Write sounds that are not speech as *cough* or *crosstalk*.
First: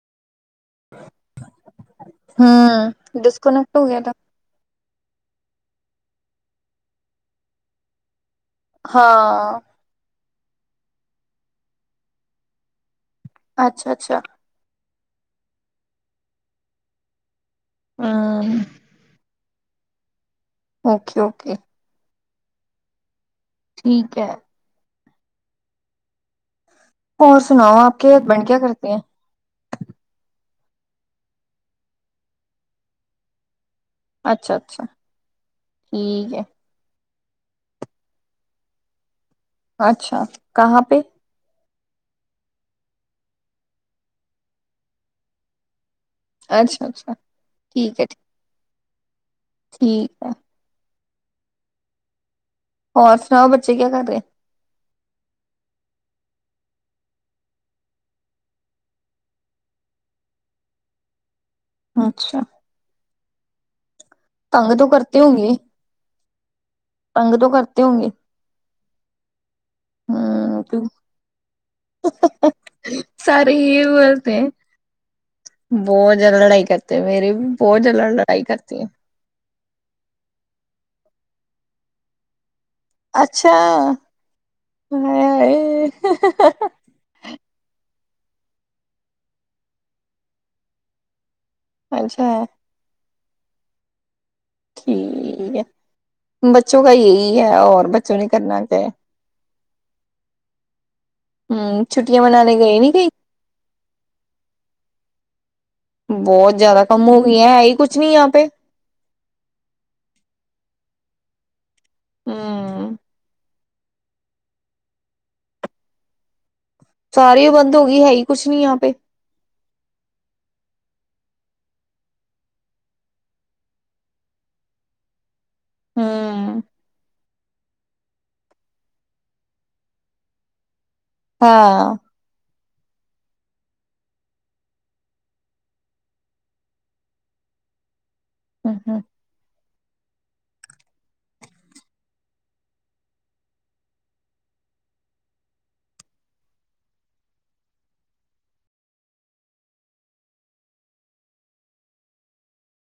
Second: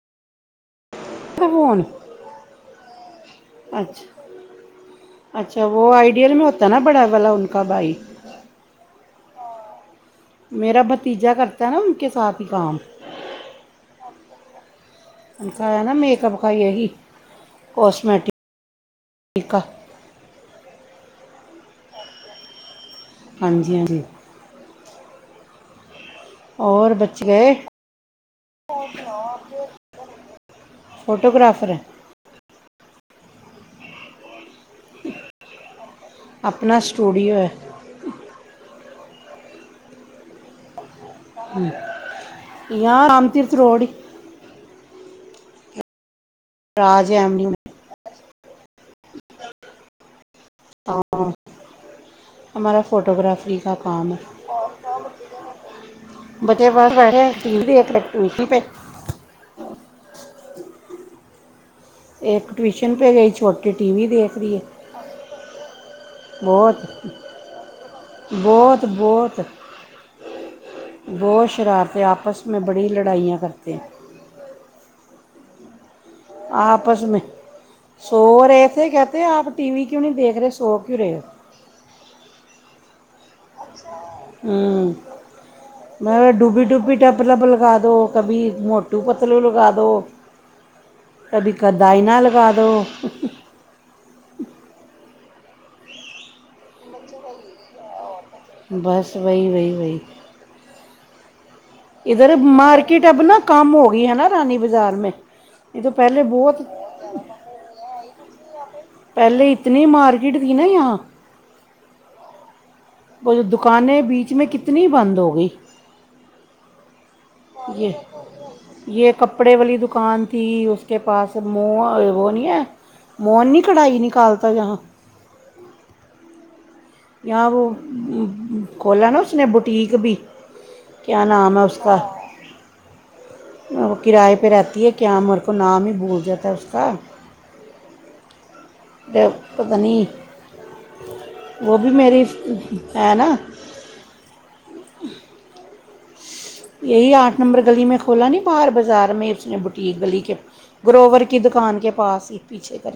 ਹਂ। Disconnect ਹੋ ਗਿਆ, ਤਾਂ ਅੱਛਾ, ਵੋ ਆਈਡੀਅਲ ਮੇਂ ਹੋਤਾ ਨਾਂ, ਬੜਾ ਵਾਲਾ ਉਨਕਾ ਭਾਈ। ਹਾਂ। ਮੇਰਾ ਭਤੀਜਾ ਕਰਤਾ ਐ ਨਾਂ, ਉਨਕੇ ਸਾਥ ਹੀ ਕਾਮ ਅੱਛਾ-ਅੱਛਾ। ਐ ਨਾਂ ਮੇਕਅਪ ਕਾ ਯਹੀ ਕਾੱਸਮੈਟਿ ਕ ਕਾ ਓਕੇ-ਓਕੇ। ਹਾਂਜੀ-ਹਾਂਜੀ। ਔਰ ਬੱਚੇ ਗਏ। *inaudible* ਫੋਟੋਗ੍ਰਾਫਰ ਐ। ਅੱਛਾ-ਅੱਛਾ, ਠੀ ਆਪਣਾ ਸਟੂਡੀਓ ਐ। ਅੱਛਾ, ਕਹਾ ਪੇ? ਯਾਂ ਰਾਮ ਤੀਰਥ ਰੋੜ ਈ ਅੱਛਾ-ਅੱਛਾ, ਠੀਕ ਐ ਠੀ ਠੀਕ ਆ। ਹਾਂ, ਹਮਾਰਾ ਫੋਟੋਗ੍ਰਾਫੀ ਕਾ ਕਾਮ ਐ। ਬੱਚੇ ਬਾਰ ਬੈਠੇ ਆ, ਇੱਕ ਟੀਵੀ ਤੇ ਇੱਕ ਟੂਸ਼ਨ ਪੇ। ਇੱਕ ਟਵੀਸ਼ਨ ਪੇ ਗਈ, ਛੋਟੀ ਟੀ ਵੀ ਦੇ ਤੰਗ ਤੋਂ ਕਰਤੀ ਹੋਗੀ? ਬੋਤ, ਬੋਤ, ਬੋਤ ਬੋਤ ਸ਼ਰਾਰਤੇ ਆਪਸ ਮੈਂ ਬੜੀ ਲੜਾਈਆਂ ਕਰਤੇ। ਬੋਤ ਜ਼ਿਆਦਾ ਲੜਾਈ ਕਰਤੇ, ਮੇਰੇ ਵੀ ਬੋਤ ਜ਼ਿਆਦਾ ਲੜ ਲੜਾਈ ਕਰਤੇ। ਕਹਤੇ ਆਪ ਟੀ ਵੀ ਕਿਉਂ ਨੀਂ ਦੇਖ ਰੇ, ਸੋ ਕਿਉਂ ਰਹੇ‌‌ ਓ? ਅੱਛਾ। ਹਂ। ਮੈਂ ਡੁਬੀ ਡੁਬੀ ਡਬ ਲਗਾ ਦੋ। ਕਭੀ ਮੋਟੂ ਪਤਲੂ ਲਗਾ ਦੋ। ਕਭੀ ਕਦਾਈ ਨਾ ਲਗਾ ਦੋ। ਠੀਕ ਐ। ਬੱਚੋਂ ਕਾ ਯਹੀ ਹੈ ਔਰ ਬ ਬੱਚੋਂ ਨੇ ਕਰਨਾ ਕਆ ਐ। ਹੂੰ। ਇਧਰ ਮਾਰਕੀਟ ਅਬ ਨਾ ਕਮ ਹੋ ਗਈ ਹੈ ਨਾ ਰਾਨੀ ਬਜਾਰ ਮੇਂ। ਬੋਤ ਜਾਦਾ ਕਮ ਹੋ ਗਈ। ਹੈ ਈ ਕੁੱਛ ਨੀ ਯਹਾਂ ਪੇ। ਪੈਲੇ ਇਤਨੀ ਮਾਰਕੀਟ ਥੀ ਨਾ ਯਹਾਂ ਹੂੰ। ਓ ਜੋ ਦੁਕਾਨੇ ਬੀਚ ਮੇਂ ਕਿਤਨੀ ਬੰਦ ਹੋ ਗਈ। ਸਾਰੀ ਬੰਦ ਹੋ ਗਈ। ਹੈ ਈ ਕੁਛ ਨੀ ਯਹਾਂ ਪੇ। ਕੱਪੜੇ ਵਾਲੀ ਦੁਕਾਨ ਥੀ। ਉਸ ਕੇ ਪਾਸ ਮੋ ਵੋ ਨੀ ਹੈ? ਮੋਹਨ ਨੀ ਕਢਾਈ ਨਿਕਾਲਤਾ ਜਹਾਂ। ਹੂੰ। ਯਾਹ ਵੋ ਖੋਲਾ ਨਾ ਉਸਨੇ ਬੁਟੀਕ ਭੀ ਕਆ ਨਾਮ ਹੈ ਉਸਕਾ? ਓ ਕਿਰਾਏ ਪੇ ਰਹਤੀ ਹੈ ਕੇਆ ਮੇਰੇ ਕੋ ਨਾਮ ਈ ਭੂਲ ਜਾਤਾ ਹੈ ਉਸ ਕਾ। ਹਂ ਹਂ। ਤੇ ਓ ਪਤਾ ਨੀ। ਵੋ ਭੀ ਮੇਰੀ ਫ ਹੈ ਨਾ। ਯਹੀ ਆੱਠ ਨੰਬਰ ਗਲੀ ਮੇਂ ਖੋਲਾ ਨੀ ਬਾਹਰ ਬਜਾ਼ਰ ਮੇਂ ਉਸ ਨੇ ਬੁਟੀਕ ਗਲੀ ਕੇ। ਗਰੋਵਰ ਕੀ ਦੁਕਾਨ ਕੇ ਪਾਸ ਈ ਪੀਛੇ ਕਰ